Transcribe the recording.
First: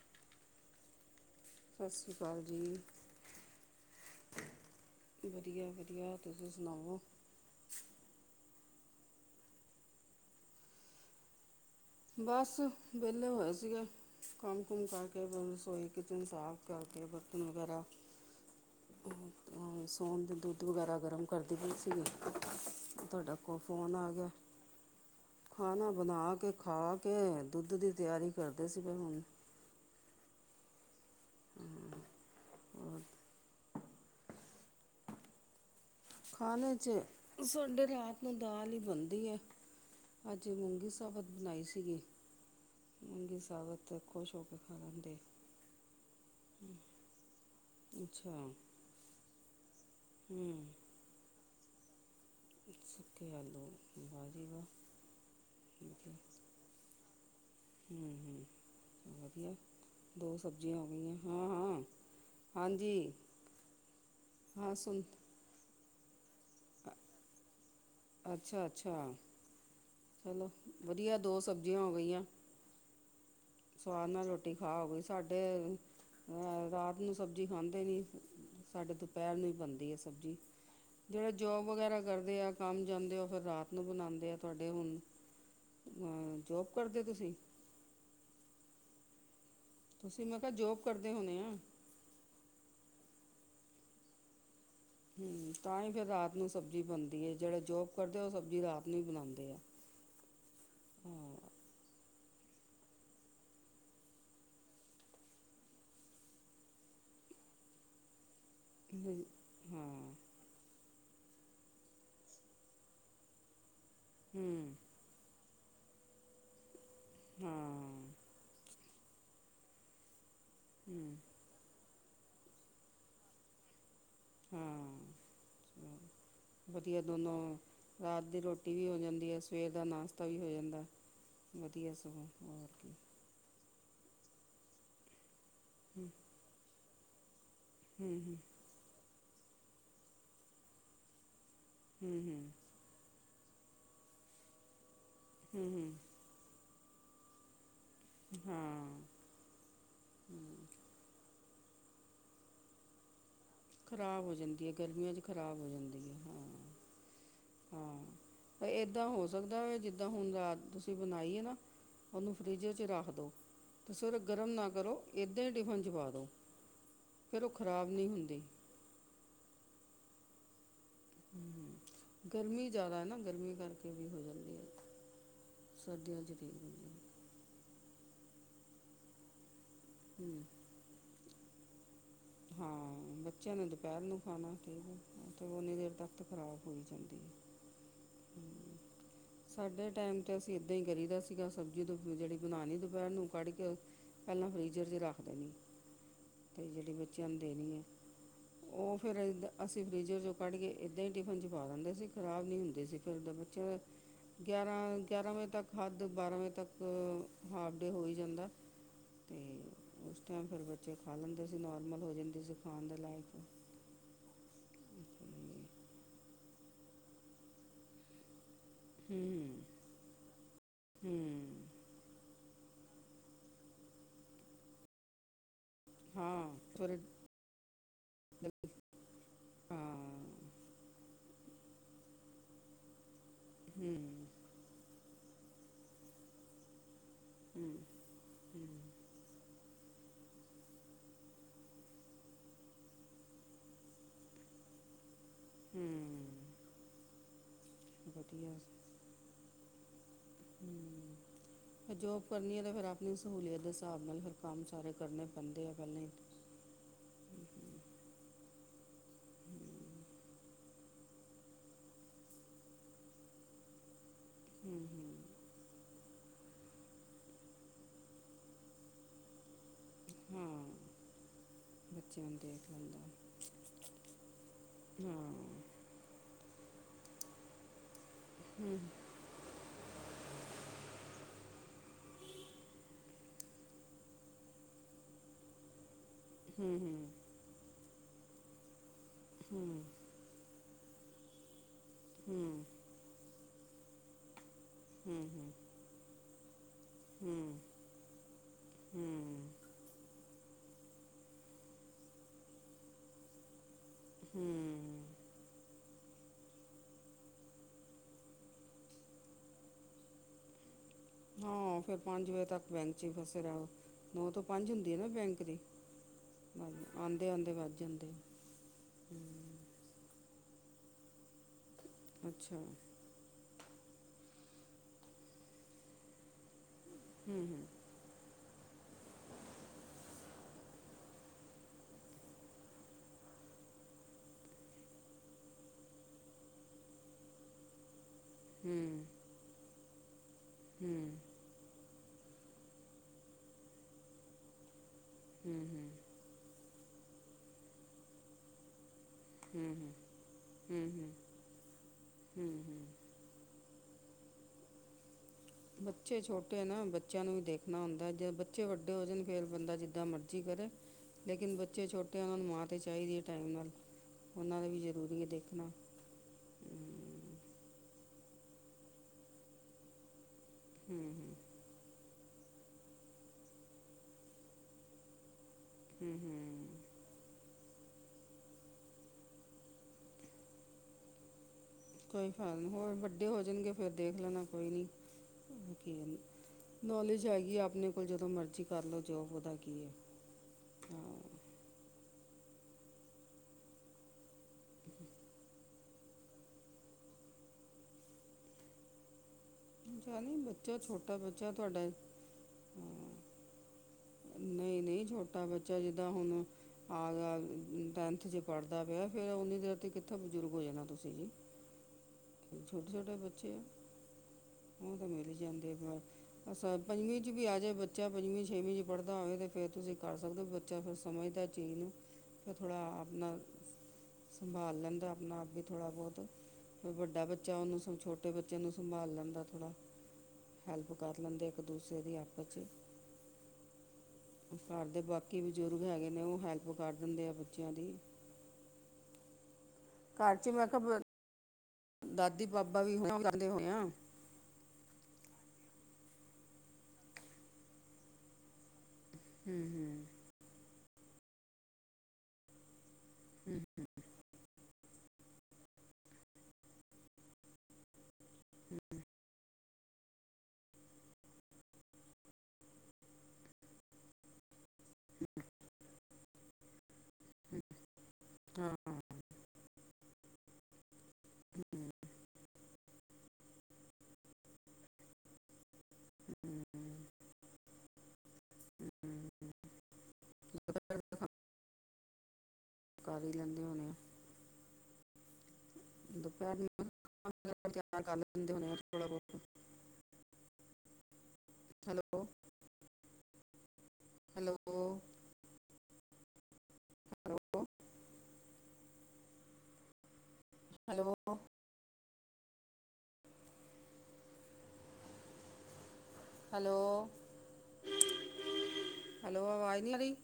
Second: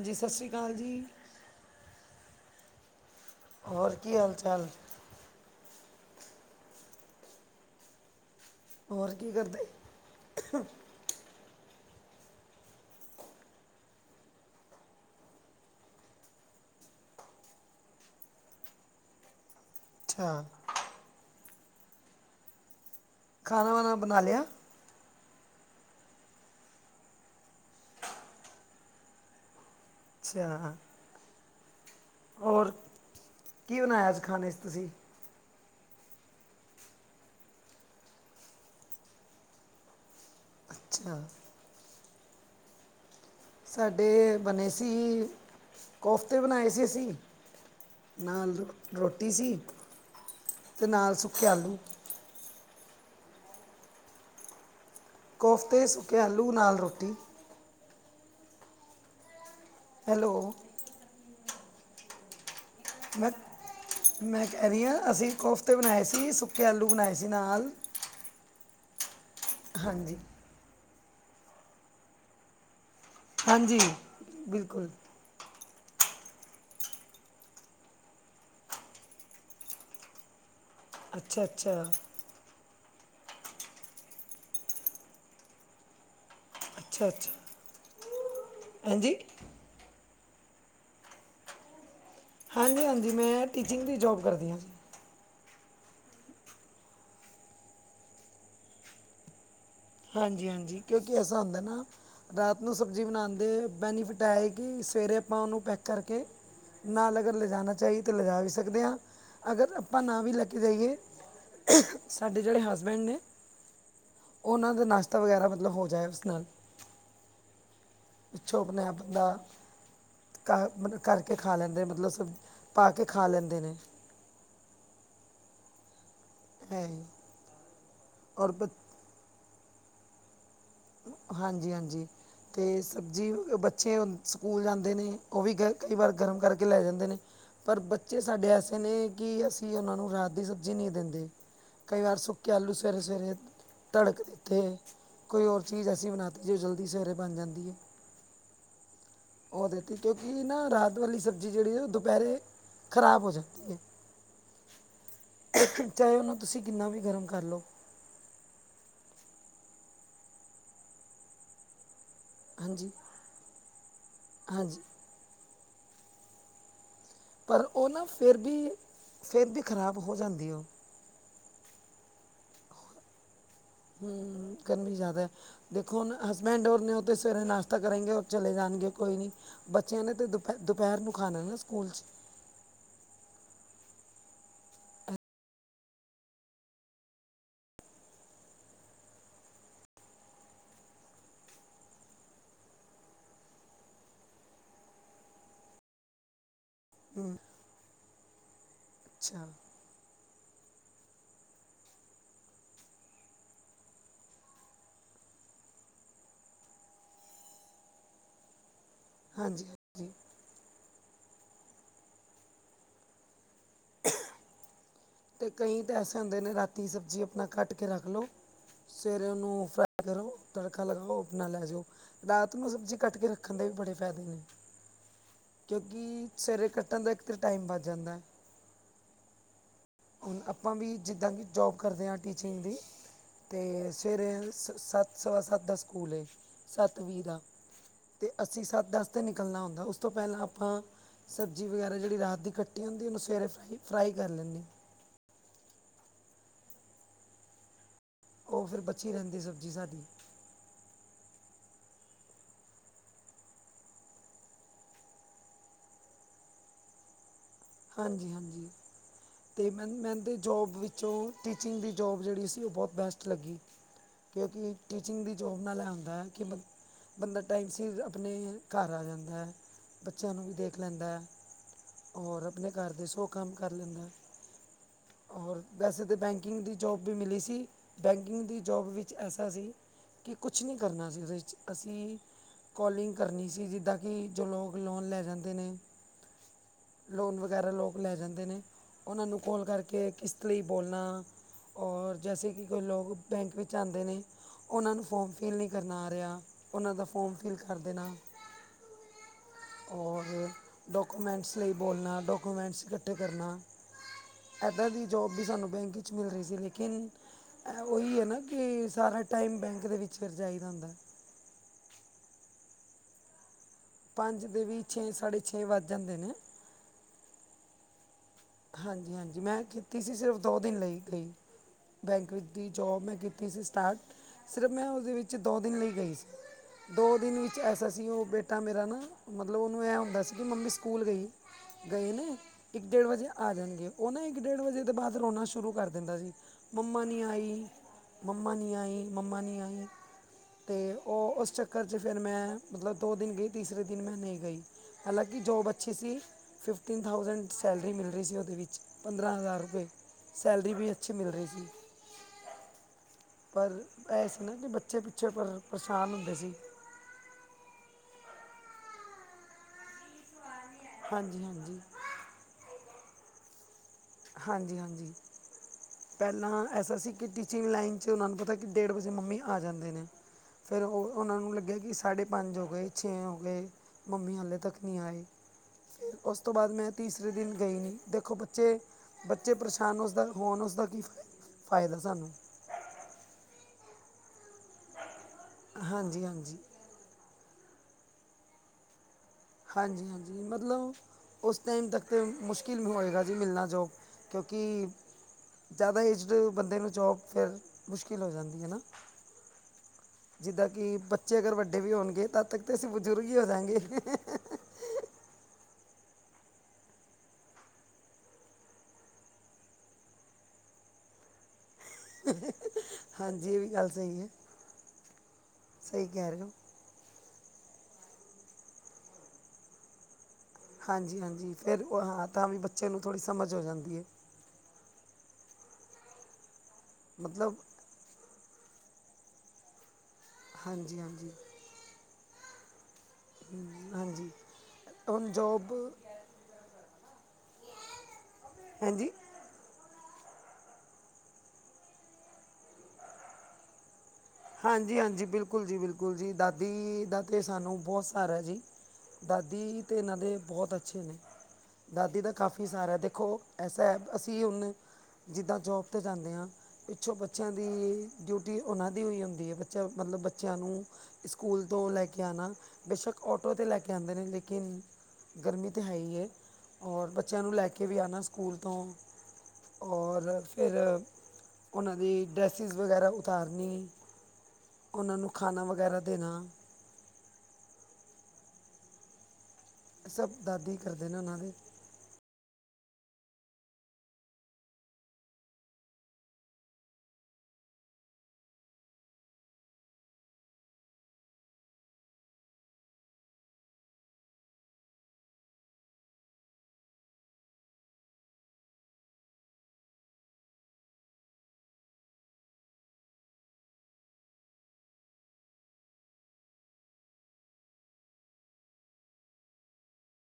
ਜੀ ਸ਼ ਸ਼੍ਰੀ ਕਾਲ ਜੀ। ਸ਼ ਸ਼੍ਰੀ ਕਾਲ ਜੀ। ਹੋਰ ਕੀ ਹਾਲ ਚਾਲ? ਵਧੀਆ-ਵਧੀਆ ਤੁਸੀਂ ਸੁਣਾਵੋ? ਹੋਰ ਕੀ ਕਰਦੇ? ਬਸ ਵੇਲੇ ਹੋਏ ਸੀਗੇ। ਕੰਮ ਕੁੰਮ ਕਰਕੇ, ਰਸੋਈ-ਕਿਚਨ ਸਾਫ਼ ਕਰਕੇ, ਬਰਤਨ ਵਗੈਰਾ ਸੋਣ ਦੇ ਅੱਛਾ ਦੁੱਧ ਵਗੈਰਾ ਗਰਮ ਕਰਦੀ ਪਈ ਸੀਗੀ। ਤੁਹਾਡੇ ਕੋ ਖਾਣਾ ਵਾਣਾ ਫ਼ੋਨ ਆ ਬਣਾ ਗਿਆ। ਲਿਆ ਖਾਣਾ ਬਣਾ ਕੇ, ਖਾ ਕੇ ਦੁੱਧ ਦੀ ਤਿਆਰੀ ਕਰਦੇ ਸੀਗੇ ਹੁਣ। ਅੱਛਾ! ਹੂੰ। ਹੋਰ, ਕੀ ਬਣਾਇਆ ਅੱਜ ਖਾਣੇ 'ਚ ਤੁਸੀਂ? ਖਾਣੇ 'ਚ ਸਾਡੇ ਰਾਤ ਨੂੰ ਦਾਲ ਈ ਬਣਦੀ ਐ। ਅੱਜੇ ਮੂੰਗੀ ਅੱਛਾ ਸਾਬਤ ਬਣਾਈ ਸੀਗੀ, ਮੂੰਗੀ ਸਾਬਤ ਖੁਸ਼ ਸਾਡੇ ਹੋ ਕੇ ਬਣੇ ਖਾ ਲੈਂਦੇ ਸੀ, ਕੋਫਤੇ ਬਣਾਏ ਸੀ ਅਸੀਂ ਅੱਛਾ! ਨਾਲ ਰੋਟੀ ਸੀ ਹੂੰ। ਤੇ ਨਾਲ ਸੁੱਕੇ ਆਲੂ। ਸੁੱਕੇ ਆਲੂ ਵਾ ਜੀ ਵਾ। ਕੋਫਤੇ, ਸੁੱਕੇ ਆਲੂ ਨਾਲ ਰੋਟੀ। ਹੂੰ-ਹੂੰ ਵਧੀਆ ਹੈਲੋ ਦੋ ਸਬਜ਼ੀਆਂ ਹੋ ਗਈਆਂ ਹਾਂ-ਹਾਂ। ਮੈਂ, ਮੈਂ ਕੈ ਹਾਂ ਰੀਆ ਸੁਣ ਅਸੀਂ ਕੋਫਤੇ ਬਣਾਏ ਸੀ, ਸੁੱਕੇ ਆਲੂ ਬਣਾਏ ਸੀ ਨਾਲ। ਅੱਛਾ-ਅੱਛਾ। ਹਾਂਜੀ। ਚਲੋ ਵਧੀਆ ਦੋ ਸਬਜ਼ੀਆਂ ਹੋ ਗਈ ਆ, ਹਾਂਜੀ ਸਵਾਦ ਨਾਲ ਰੋਟੀ ਖਾ ਓ ਬਿਲਕੁਲ ਗੀ। ਤੁਹਾਡੇ ਅ ਰਾਤ ਨੂੰ ਸਬਜ਼ੀ ਖਾਂਦੇ ਨੀ। ਸਾਡੇ ਦੁਪੈਰ ਨੂੰ ਈ ਬਣਦੀ ਐ ਸਬਜ਼ੀ। ਜੇੜੇ ਅੱਛਾ ਜੋਬ ਅੱਛਾ ਵਗੈਰਾ ਕਰਦੇ ਆ, ਕੰਮ ਜਾਂਦੇ ਆ ਓ ਫਿਰ ਰਾਤ ਨੂੰ ਬਣਾਂਦੇ ਆ ਤੁਹਾ ਡੇ ਹੁਣ, ਹਾਂ ਜੋਬ ਕਰਦੇ ਅੱਛਾ-ਅੱਛਾ, ਤੁਸੀਂ ਹੈਂ ਜੀ। ਤੁਸੀਂ ਮੈਂ ਕੇਹਾ ਜੋਬ ਕਰਦੇ ਹੋਣੇ ਐ? ਹਾਂਜੀ-ਹਾਂਜੀ ਮੈਂ ਟੀਚਿੰਗ ਦੀ ਜੋਬ ਕਰਦੀ ਆ ਜੀ। ਹੂੰ ਤਾਂ ਈ ਫੇਰ ਰਾਤ ਨੂੰ ਸਬਜ਼ੀ ਬਣਦੀ ਏ ਜੇੜੇ ਜੋਬ ਕਰਦੇ ਓ ਸਬਜ਼ੀ ਰਾਤ ਨੂੰ ਈ ਬਣਾਂਦੇ ਐ। ਹਾਂਜੀ-ਹਾਂਜੀ ਕਿਉਂਕਿ ਐਸਾ ਹੁੰਦਾ ਨਾ ਰਾਤ ਨੂੰ ਸਬਜ਼ੀ ਬਣਾਉਣ ਦੇ ਬੈਨੀਫਿਟ ਐ ਕਿ ਸਵੇਰੇ ਆਪਾਂ ਉਨੂੰ ਪੈਕ ਕਰਕੇ ਨਾਲ ਅਗਰ ਲੈ ਜਾਨਾ ਚਾਈਏ ਤਾਂ ਲੈ ਜਾ ਵੀ ਸਕ ਸਕਦੇ ਆ, ਅਗਰ ਆਪਾਂ ਹਾਂ ਨਾ ਵੀ ਲੱੱਗ ਜਾਈਏ ਸਾਡੇ ਜੇੜੇ ਹਸਬੈਂਡ ਨੇ ਓਨਾਂ ਹੂੰ ਦਾ ਨਾਸ਼ਤਾ ਵਗੈਰਾ ਮਤਲਬ ਹੋ ਜਾਏ ਉਸ ਨਾਲ ਹੂੰ। ਪਿੱਛੋਂ ਆਪਣੇ ਆਪ ਬੰਦਾ, ਕਰ ਮਤਲਬ ਹੂੰ ਕਰਕੇ ਖਾ ਲੈਂਦੇ ਨੇ ਮਤਲਬ ਸਬ, ਪਾ ਕੇ ਖਾ ਲੈਂਦੇ ਨੇ। ਹੂੰ-ਹੂੰ। ਹੈ ਵਧੀਆ ਹੀ। ਦੋਨੋਂ, ਰਾਤ ਦੀ ਔਰ ਬ- ਰੋਟੀ ਵੀ ਹੋ ਜਾਂਦੀ ਏ ਸਵੇਰ ਦਾ ਨਾਸ਼ਤਾ ਵੀ ਹੋ ਜਾਂਦਾ। ਵਧੀਆ ਹਾਂਜੀ-ਹਾਂਜੀ, ਸਗੋਂ ਹੋਰ ਤੇ ਕੀ ਸਬਜ਼ੀ ਬੱਚੇ ਸਕੂਲ ਜਾਂਦੇ ਨੇ ਓਵੀ ਗ ਕਈ ਵਾਰ ਗਰਮ ਕਰਕੇ ਲੈ ਜਾਂਦੇ ਨੇ, ਪਰ ਬੱਚੇ ਸਾਡੇ ਐਸੇ ਕੈਂਦੇ ਕਿ ਅਸੀਂ ਓਨਾਂ ਨੂੰ ਰਾਤ ਦੀ ਸਬਜ਼ੀ ਨਈ ਦਿੰਦੇ। ਕਈ ਵਾਰ ਹੂੰ ਹੂੰ ਸੁੱਕੇ ਆਲੂ ਸਵੇਰੇ-ਸਵੇਰੇ ਤੜਕੇ ਦਿੱਤੇ, ਕੋਈ ਹੋਰ ਚੀਜ਼ ਐਸੀ ਬਣਾ ਜੰ ਜਲਦੀ ਸਵੇਰੇ ਬਣ ਜਾਂਦੀ ਏ। ਹਾਂ। ਓ ਦਿੱਤੀ ਕਿਉਂਕਿ ਨਾ ਰਾਤ ਵਾਲੀ ਸਬਜ਼ੀ ਜੇੜੀ ਓ ਦੋਪੈਰੇ ਖ਼ਰਾਬ ਹੋ ਜਾਂਦੀ ਆ। ਖ਼ਰਾਬ ਹੋ ਜਾਂਦੀ ਏ, ਗਰਮੀ ਚ ਖ਼ਰਾਬ ਹੋ ਜਾਂਦੀ ਚਾਹੇ ਏ। ਉਹਨੂੰ ਤੁਸੀਂ ਕਿੰਨਾ ਵੀ ਗਰਮ ਕਰ ਲੋ। ਹਾਂ, ਇੱਦਾਂ ਹੋ ਸਕਦਾ ਜਿੱਦਾਂ ਹੁਣ ਰਾਤ ਤੁਸੀਂ ਬਣਾਈ ਏ ਨਾ ਓਨੂੰ ਫਰਿੱਜਰ ਚ ਹਾਂਜੀ ਰੱਖ ਦੋ, ਤੇ ਸਵੇਰੇ ਗਰਮ ਨਾ ਹਾਂਜੀ ਕਰੋ ਏਦਾਂ ਈ ਟਿਫਨ ਚ ਪਾ ਦੋ। ਪਰ ਓ ਨਾ ਫੇਰ ਬੀ, ਫੇਰ ਬੀ ਖਰਾਬ ਹੋ ਜਾਂਦੀ ਓ ਹੂੰ, ਗਰਮੀ ਜਾਦਾ ਏ ਨਾ ਗਰਮੀ ਕਰਕੇ ਵੀ ਹੋ ਹੂੰ, ਜਾਂਦੀ ਹੈ ਗਰਮੀ ਜਾਦਾ, ਦੇਖੋ ਹੁਣ ਸਰਦੀਆਂ 'ਚ ਠੀਕ ਹਸਬੈਂਡ ਹੋਰ ਹੁੰਦੀ ਨੇ ਓ ਹੈ ਤੇ ਸਵੇਰੇ ਨਾਸ਼ਤਾ ਕਰੇਗੇ ਔਰ ਚਲੇ ਜਾਣਗੇ ਕੋਈ ਨੀ ਬੱਚਿਆਂ ਨੇ ਤਾਂ ਹੂੰ ਦੁਪੈ ਦੁਪੈਰ ਨੂੰ ਖਾਣਾ ਨਾ ਸਕੂਲ 'ਚ ਹਾਂ। ਬੱਚਿਆਂ ਨੇ ਦੁਪੈਰ ਨੂੰ ਖਾਣਾ ਠੀਕ ਐ ਓ ਤੇ ਓਨੀ ਦੇਰ ਤੱਕ ਖ਼ਰਾਬ ਹੋਈ ਜਾਂਦੀ ਐ। [inaudible] ਸਾਡੇ ਟੈਮ ਤੇ ਅਸੀਂ ਏਦਾਂ ਇ ਕਰੀ ਦਾ ਸੀਗਾ ਸਬਜ਼ੀ ਦੁਪ ਜੇੜੀ ਬਣਾਣੀ ਦੁਪੈਰ ਨੂੰ ਕੱਢ ਕੇ ਪੈਲਾਂ ਫਰਿਜ਼ਰ 'ਚ ਰੱਖ ਦੇਣੀ, ਤੇ ਜੇੜੀ ਬ ਬੱਚੇਆਂ ਹਮ, ਨੂੰ ਦੇਣੀ ਐ, ਓ ਫਿਰ ਅੱਛਾ ਐਦਾਂ ਅਸ ਫਰੀਜ਼ਰ ਚੋਂ ਕੱਢ ਕੇ ਏਦਾਂ ਈ ਟਿਫਨ ਚ ਪਾ ਦਿੰਦੇ ਸੀ ਖ਼ਰਾਬ ਨੀ ਹੁੰਦੇ ਸੀ ਫਿਰ ਬੱਚਿਆਂ ਦੇ ਗਿਆਰਾਂ-ਗਿਆਰਾਂ ਵਜੇ ਤੱਕ ਹੱਦ ਬਾਰਾਂ ਵਜੇ ਤੱਕ ਹਾਫ ਡੇ ਹੋ ਈ ਜਾਂਦਾ। ਹਾਂਜੀ। ਹਾਂਜੀ ਓ ਟੈਮ ਫੇਰ ਬੱਚੇ ਖਾ ਲੈਂਦੇ ਸੀ ਨੋਰਮਲ ਹੋ ਜਾਂਦੀ ਸੀ ਖਾਣ ਦੇ ਲਾਇਕ [inaudible] ਤੇ ਕਈ ਤਾਂ ਐਸੇ ਹੁੰਦੇ ਨੇ ਰਾਤੀ ਸਬਜ਼ੀ ਆਪਣਾ ਕੱਟ ਕੇ ਰੱਖ ਲਓ, ਸਵੇਰੇ ਹੂੰ ਓਨੂੰ ਫਰਾ ਏਦਾ ਕਰੋ ਤੜਕਾ ਲਗਾਓ ਆਪਣਾ ਲੈ ਹੂੰ ਜਾਓ, ਰਾਤ ਨੂੰ ਸਬਜ਼ੀ ਕੱਟ ਕੇ ਰੱਖਣ ਦੇ ਵੀ ਬੜੇ ਫੈਦੇ ਨੇ ਕਿਉੰਕਿ ਹਾਂ ਸਵੇਰੇ ਫਿਰ ਕੱਟਣ ਦਾ ਏਕ ਤੇ ਟਾਇਮ ਬਚ ਜਾਂਦਾ ਆ। ਹਾਂ ਹੁਣ ਆਪਾਂ ਵੀ ਜਿੱਦਾਂ ਕਿ ਜੋਬ ਕਰਦੇ ਆ ਟੀਚਿੰਗ ਦੀ ਤੇ ਹੂੰ ਸਵੇਰੇ ਸ ਸੱਤ ਸਵਾ ਸੱਤ ਦਾ ਸਕੂਲ, ਸੱਤਵੀਂ ਵੀ ਦਾ ਹੂੰ ਤੇ ਅਸੀਂ ਸੱਤ ਦੱਸ ਤੇ ਨਿਕਲਣਾ ਹੁੰਦਾ ਓਸ ਤੋਂ ਪੈਲਾਂ ਆਪਾਂ ਸਬਜ਼ੀ ਵਗੈਰਾ ਜੇੜੀ ਰਾਤ ਦੀ ਕੱਟੀ ਹੁੰਦੀ ਏ ਓਨੂੰ ਸਵੇਰੇ ਫਰਾਈ-ਫਰਾਈ ਕਰ ਲੈਂਣੇ ਆ। ਹੂੰ। ਵਧੀਆ ਫੇਰ ਬੱਚੀ ਰੈਂਦੀ ਸਬਜ਼ੀ ਸਾਡੀ [inaudible] ਫੇਰ ਜੋਬ ਕਰਨੀ ਐ ਤੇ ਫੇਰ ਆਪਣੀ ਸਹੂਲੀਅਤ ਦੇ ਸਾਬ ਨਾਲ ਫੇਰ ਕੰਮ ਸਾਰੇ ਕਰਨੇ ਪੈਂਦੇ ਆ ਪੈਲਾਂ ਈ। ਹਾਂਜੀ-ਹਾਂਜੀ ਤੇ ਮ ਮੈਂਦੇ ਜੋਬ ਵਿੱ ਜੋ ਟੀਚਿੰਗ ਦੀ ਜੋਬ ਜੇੜੀ ਸੀ ਓ ਬੋਤ ਬੈਸਟ ਲੱਗੀ। ਕਿਓਂਕਿ ਹੂੰ ਟੀਚਿੰਗ ਦੀ ਜੋਬ ਨਾਲ ਐ ਹੁੰਦਾ ਕੇ ਬੱ ਬੰਦਾ ਟਾਈਮ ਸਿਰ ਆਪਨੇ ਘਰ ਆ ਜਾਂਦੈ। ਬੱਚੇਆਂ ਨੂੰ ਵੀ ਹਾਂ ਦੇਖ ਲੈਂਦਾ ਬੱਚਿਆਂ ਨੂੰ ਔਰ ਦੇਖ ਆਪਨੇ ਘਰ ਲੈਂਦਾ ਦੇ ਸੌ ਕੰਮ ਕਰ ਲੈਂਦਾ ਏ। ਔਰ ਹਾਂ ਵੈਸੇ ਤਾਂ ਬੈਂਕਿੰਗ ਦੀ ਜੋਬ ਵੀ ਮਿਲੀ ਸੀ ਬੈਂਕਿੰਗ ਦੀ ਜੋਬ ਵੀ ਵਿੱਚ ਐਸਾ ਸੀ ਕੇ ਕੁਛ ਨੀ ਕਰਨਾ ਸੀ ਓਦੇ ਵਿੱਚ ਅਸੀਂ। ਕੋਲਿੰਗ ਕਰਨੀ ਸੀ ਜਿੱਦਾਂ ਕੇ ਜੋ ਲੋਕ ਲੋਨ ਲੈ ਜਾਂਦੇ ਨੇ। ਹੂੰ-ਹੂੰ। ਲੋਨ ਵਗੈਰਾ ਲੋਕ ਲੈ ਜਾਂਦੇ ਨੇ ਓਨਾਂ ਨੂੰ ਕੋਲ ਕਰਕੇ ਕਿਸ਼ਤ ਲਈ ਬੋਲਨਾ। ਔਰ ਜੈਸੇ ਕੀ ਕੋਈ ਲੋਕ ਬੈਂਕ ਵਿੱਚ ਆਂਦੇ ਨੇ ਓਨਾਂ ਨੂੰ ਫੋਮ ਫਿਲ ਨਈ ਕਰਨਾ ਆ ਰਿਆ ਓਨਾਂ ਦਾ ਫੋਮ ਹੂੰ ਫਿਲ ਕਰ ਦੇਨਾ। ਹੂੰ ਔਰ ਡਾਕੂਮੈਂਟਸ ਲਈ ਬੋਲਨਾ ਡਾਕੂਮੈਂਟਸ ਕੱਠੇ ਕਰਨਾ ਏਦਾਂ ਦੀ ਜੋਬ ਵੀ ਸਾਨੂੰ ਬੈਂਕ ਚ ਮਿਲ ਰਈ ਸੀ ਲੇਕਿਨ ਏ ਓਹੀ ਐ ਨਾ ਕੇ ਸਾਰਾ ਟਾਈਮ ਬੈਂਕ ਦੇ ਵਿਚ ਫਿਰ ਜਾਈਦਾ ਹੁੰਦਾ। ਹਾਂ ਫੇਰ ਪੰਜ ਵਜੇ ਤੱਕ ਬੈਂਕ ਚ ਈ ਫਸੇ ਰਓ। ਨੌ ਤੋਂ ਦੇ ਪੰਜ ਵੀ ਹੁੰਦੀ ਆ ਨਾ ਛੇ ਸਾਢੇ ਬੈਂਕ ਦੀ, ਛੇ ਵੱਜ ਜਾਂਦੇ ਨੇ ਆਂਦੇ-ਆਂਦੇ ਵੱਧ ਜਾਂਦੇ ਆ। ਹਾਂਜੀ-ਹਾਂਜੀ ਮੈਂ ਕੀਤੀ ਸੀ ਸਿਰਫ ਦੋ ਦਿਨ ਲਈ ਗਈ ਬੈਂਕ ਵਿੱਚ ਅੱਛਾ ਦੀ ਹੂੰ ਜੋਬ ਮੈਂ ਕੀ ਤੀ ਸੀ ਸਟਾਟ ਸਿਰਫ ਮੈਂ ਓਦੇ ਵਿੱਚ ਦੋ ਦਿਨ ਲਈ ਗਈ ਸੀ ਦੋ ਦਿਨ ਵਿੱਚ ਐਸ ਐਸ ਸੀ ਓ ਬੇਟਾ ਮੇਰਾ ਨਾ, ਮਤਲਬ ਓਨੂੰ ਐ ਹੁੰਦਾ ਸੀ ਕੇ ਮੰਮੀ ਸਕੂਲ ਗਈ। ਗਏ ਨੇ, ਇੱਕ ਡੇਢ ਵਜੇ ਆ ਆ ਜਾਨਗੇ ਓ ਨਾ ਇੱਕ ਡੇਢ ਵਜੇ ਦੇ ਬਾਦ ਰੋਨਾ ਸ਼ੁਰੂ ਕਰ ਦਿੰਦਾ ਸੀ, ਮੰਮਾ ਨੀ ਆਈ ਮੰਮਾ ਨੀ ਆਈ ਹੂੰ ਮੰਮਾ ਨੀ ਆਈ, ਤੇ ਓ ਉਸ ਚੱਕ ਕਰ ਚ ਫਿਰ ਮੈਂ ਮਤਲਬ ਦੋ ਦਿਨ ਗਈ ਤੀਸਰੇ ਦਿਨ ਮੈਂ ਨਈਂ ਗਈ। ਹਾਲਾਂਕਿ ਜੋਬ ਅੱਛੀ ਸੀ ਫਿਫਟੀਨ ਥਾਊਜੈਟ ਸੈਲਰੀ ਮਿਲ ਰਈ ਸੀ ਓਦੇ ਵਿੱ ਚ ਪੰਦਰਾਂ ਹਜ਼ਾਰ ਰੁਪਏ, ਸੈਲਰੀ ਵੀ ਅੱਛੀ ਮਿਲ ਰਈ ਸੀ। ਹੂੰ-ਹੂੰ। ਪਰ ਐ ਸੀ ਨਾ ਕੇ ਬੱਚੇ ਪਿੱਛੇ ਫਿਰ ਬੱਚੇ ਛੋਟੇ ਐ ਨਾ ਬੱ ਬੱਚੇਆਂ ਨੂੰ ਵੀ ਦੇਖਨਾ ਹੁੰਦਾ ਏ ਜੇ ਬੱਚੇ ਵੱਡੇ ਹੋ ਜਾਨ ਫੇਰ ਬੰਦਾ ਜਿੱਦਾਂ ਮਰਜ਼ੀ ਕਰੇ। ਹਾਂਜੀ ਲੇਕਿਨ ਹਾਂਜੀ ਬੱਚੇ ਛੋਟੇ ਹੋਨ ਓਨਾਂ ਨੂੰ ਮਾਂ ਤੇ ਚਾਈਦੀ ਐ ਟੈਮ ਨਾਲ ਈ। ਹਾਂਜੀ-ਹਾਂਜੀ। ਪੈਲਾਂ ਐਸਾ ਸੀ ਕੇ ਹੂੰ ਟੀਚਿੰਗ ਲਾਈਨ ਚ ਓਨਾਂ ਨੂੰ ਪਤਾ ਕਿ ਡੇਢ ਵਜੇ ਮੰਮੀ ਆ ਜਾਂਦੇ ਨੇ। ਫੇਰ ਓ ਹੂੰ ਹੂੰ, ਓਨਾਂ ਨੂੰ ਲੱਗਿਆ ਕੀ ਸ ਸਾਢੇ ਪੰਜ ਹੋ ਗਏ ਛੇ ਹੋ ਗਏ ਮੰਮੀ ਹਾਲੇ ਤੱਕ ਨਈ ਆਏ ਫਿਰ ਹੂੰ ਉਸ ਤੋਂ ਬਾਦ ਹੂੰ ਮੈਂ ਤੀਸਰੇ ਦਿਨ ਗਈ ਨੀ, ਦੇਖੋ ਬੱਚੇ-ਬੱਚੇ ਪਰੇਸ਼ਾਨ ਉਸਦਾ ਹੋਨ ਉਸਦਾ ਕੀ ਫਾਇਦਾ ਸਾਨੂੰ ਕੋਈ ਫਾਇਦਾ ਨੀ ਹੋਰ ਵੱਡੇ ਹੋ ਜਾਨਗੇ ਫਿਰ ਦੇਖ ਲੈਨ ਕੋਈ ਨੀ ਵਕੀਲ ਨ ਹਾਂਜੀ ਹਾਂਜੀ ਨੌਲੇਜ ਹੈਗੀ ਆਪਨੇ ਕੋਲ ਜਦੋਂ ਮਰਜ਼ੀ ਕਰ ਲੋ ਜੋਬ ਓਦਾ ਹਾਂਜੀ-ਹਾਂਜੀ ਮਤਲਬ ਉਸ ਟਾਈਮ ਤੱਕ ਤੇ ਮੁਸ਼ਕਿਲ ਵੀ ਹੋਏਗਾ ਜੀ ਮਿਲਨਾ ਜੋਬ ਕਿਓਂਕਿ ਜਾਦਾ ਏਜਡ ਬੰਦੇ ਨੂੰ ਜੋਬ ਫਿਰ ਮੁਸ਼ਕਿਲ ਹੋ ਜਾਂਦੀ ਐ ਨਾ। ਜਾਨੀ ਜਿੱਦਾਂ ਬੱਚਾ ਕੀ ਛੋਟਾ ਬੱਚੇ ਬੱਚਾ ਅਗਰ ਵੱਡੇ ਤੁਹਾਡਾ ਵੀ ਹੋਨਗੇ ਤਦ ਤੱਕ ਤਾਂ ਅਸੀਂ ਬਜ਼ੁਰਗ ਈ ਹੋਜਾਂਗੇ। ਨਈਂ-ਨਈਂ ਛੋਟਾ ਬੱਚਾ ਜਿੱਦਾਂ ਹੁਨ ਆ ਲਾਲ ਟੈਨਥ ਚ ਪੜਦਾ ਪਿਆ ਫਿਰ ਓਨੀ ਦੇਰ ਤੀਕ ਕਿੱਥੋਂ ਬਜ਼ੁਰਗ ਹੋ ਜਾਨਾ ਤੁਸੀਂ ਜੀ। ਛੋਟੇ-ਛੋਟੇ ਬੱਚੇ ਹਾਂਜੀ ਇਹ ਆ ਵੀ ਗੱਲ ਸਹੀ ਹੈ ਓ ਤਾਂ ਮਿਲ ਈ ਜਾਂਦੇ ਆ ਬਾਰ ਸਹੀ ਕਹਿ ਰਹੇ ਹੋ ਅਸਲ ਪੰਜਵੀਂ 'ਚ ਵੀ ਆ ਜਾਵੇ ਬੱਚਾ ਪੰਜਵੀਂ ਛੇਵੀਂ 'ਚ ਪੜ੍ਹਦਾ ਹੋਵੇ ਤਾਂ ਫਿਰ ਤੁਸੀਂ ਕਰ ਸਕਦੇ ਹੋ ਗੱਲ। ਤੇ ਫਿਰ ਹਾਂਜੀ ਸਮਝਦਾ ਹਾਂਜੀ ਚੀਜ਼ ਫਿਰ ਨੂੰ, ਉਹ ਹਾਂ ਤਾਂ ਫਿਰ ਵੀ ਥੋੜ੍ਹਾ ਬੱਚੇ ਨੂੰ ਆਪ ਥੋੜੀ ਨਾ ਸਮਝ ਹੋ ਜਾਂਦੀ ਹੈ ਸੰਭਾਲ ਲੈਂਦਾ ਆਪਣਾ ਆਪ ਵੀ ਥੋੜਾ ਬਹੁਤ। ਫਿਰ ਵੱਡਾ ਮਤਲਬ ਬੱਚਾ ਉਹਨੂੰ ਸਭ ਛੋਟੇ ਬੱਚਿਆਂ ਨੂੰ ਸੰਭਾਲ ਲੈਂਦਾ, ਥੋੜ੍ਹਾ ਹੈਲਪ ਹਾਂਜੀ ਕਰ ਹਾਂਜੀ ਲੈਂਦੇ ਆ। ਇੱਕ ਦੂਸਰੇ ਦੀ ਆਪਸ 'ਚ। ਹਾਂਜੀ ਘਰ ਦੇ ਹੁਣ ਬਾਕੀ ਜੋਬ ਬਜ਼ੁਰਗ ਹੈਗੇ ਨੇ ਉਹ ਹੈਲਪ ਕਰ ਦਿੰਦੇ ਆ ਬੱਚਿਆਂ ਦੀ। ਹੈਂ ਜੀ। ਘਰ ਚ ਮੈਂ ਕਿਹਾ ਫੇਰ। ਦਾਦੀ ਬਾਬਾ ਵੀ ਹੈਲਪ ਕਰਦੇ ਹੋਣੇ ਆ। ਹਾਂਜੀ-ਹਾਂਜੀ ਬਿਲਕੁਲ ਜੀ ਬਿਲਕੁਲ ਜੀ ਦਾਦੀ ਦਾ ਤੇ ਸਾਨੂੰ ਬਹੁਤ ਸਹਾਰਾ ਜੀ। ਦਾਦੀ ਤੇ ਹੂੰ ਇਹਨਾਂ ਦੇ ਬਹੁਤ ਅੱਛੇ ਨੇ, ਦਾਦੀ ਤਾਂ ਕਾਫੀ ਸਾਰਿਆਂ ਤੇ। ਦੇਖੋ, ਐਸਾ ਐ ਅਸੀਂ ਹੁਨੇ। ਜਿੱਦਾਂ ਜੋਬ 'ਤੇ ਜਾਂਦੇ ਆ, ਪਿੱਛੋਂ ਬੱਚਿਆਂ ਦੀ ਡਿਊਟੀ ਉਹਨਾਂ ਦੀ ਡਿਊਟੀ ਹੁੰਦੀ ਐ ਬੱਚਾ ਮਤਲਬ ਬੱਚਿਆਂ ਨੂੰ ਸਕੂਲ ਤੋਂ ਲੈ ਕੇ ਆਣਾ, ਬੇਸ਼ੱਕ ਆਟੋ 'ਤੇ ਲੈ ਕੇ ਆਂਦੇ ਨੇ ਲੇਕਿਨ ਗਰਮੀ ਤੇ ਹੈ ਈ ਐ। ਬੱਚਿਆਂ ਨੂੰ ਲੈ ਕੇ ਵੀ ਆਣਾ ਸਕੂਲ ਹਾਂ ਤੋਂ, ਔਰ ਫਿਰ ਉਹਨਾਂ ਦੀ ਡਰੈਸਿਸ ਵਗੈਰਾ ਉਤਾਰਨੀ। ਉਹਨਾਂ ਨੂੰ ਖਾਣਾ ਵਗੈਰਾ ਦੇਣਾ। [inaudible] ਸਭ ਦਾਦੀ ਕਰਦੇ ਨੇ ਉਹਨਾਂ ਦੇ ਕਰ ਈ ਲੈਂਦੇ ਹੋਣੇ ਆ। ਦੁਪਹਿਰੇ [unintelligible] ਕਰ ਦਿੰਦੇ ਹੋਣੇ ਆ ਥੋੜਾ ਬੋਤਾ। Hello hello. Hello. Hello hello, hello ਅਵਾਜ਼ ਨੀ ਆ ਰੀ?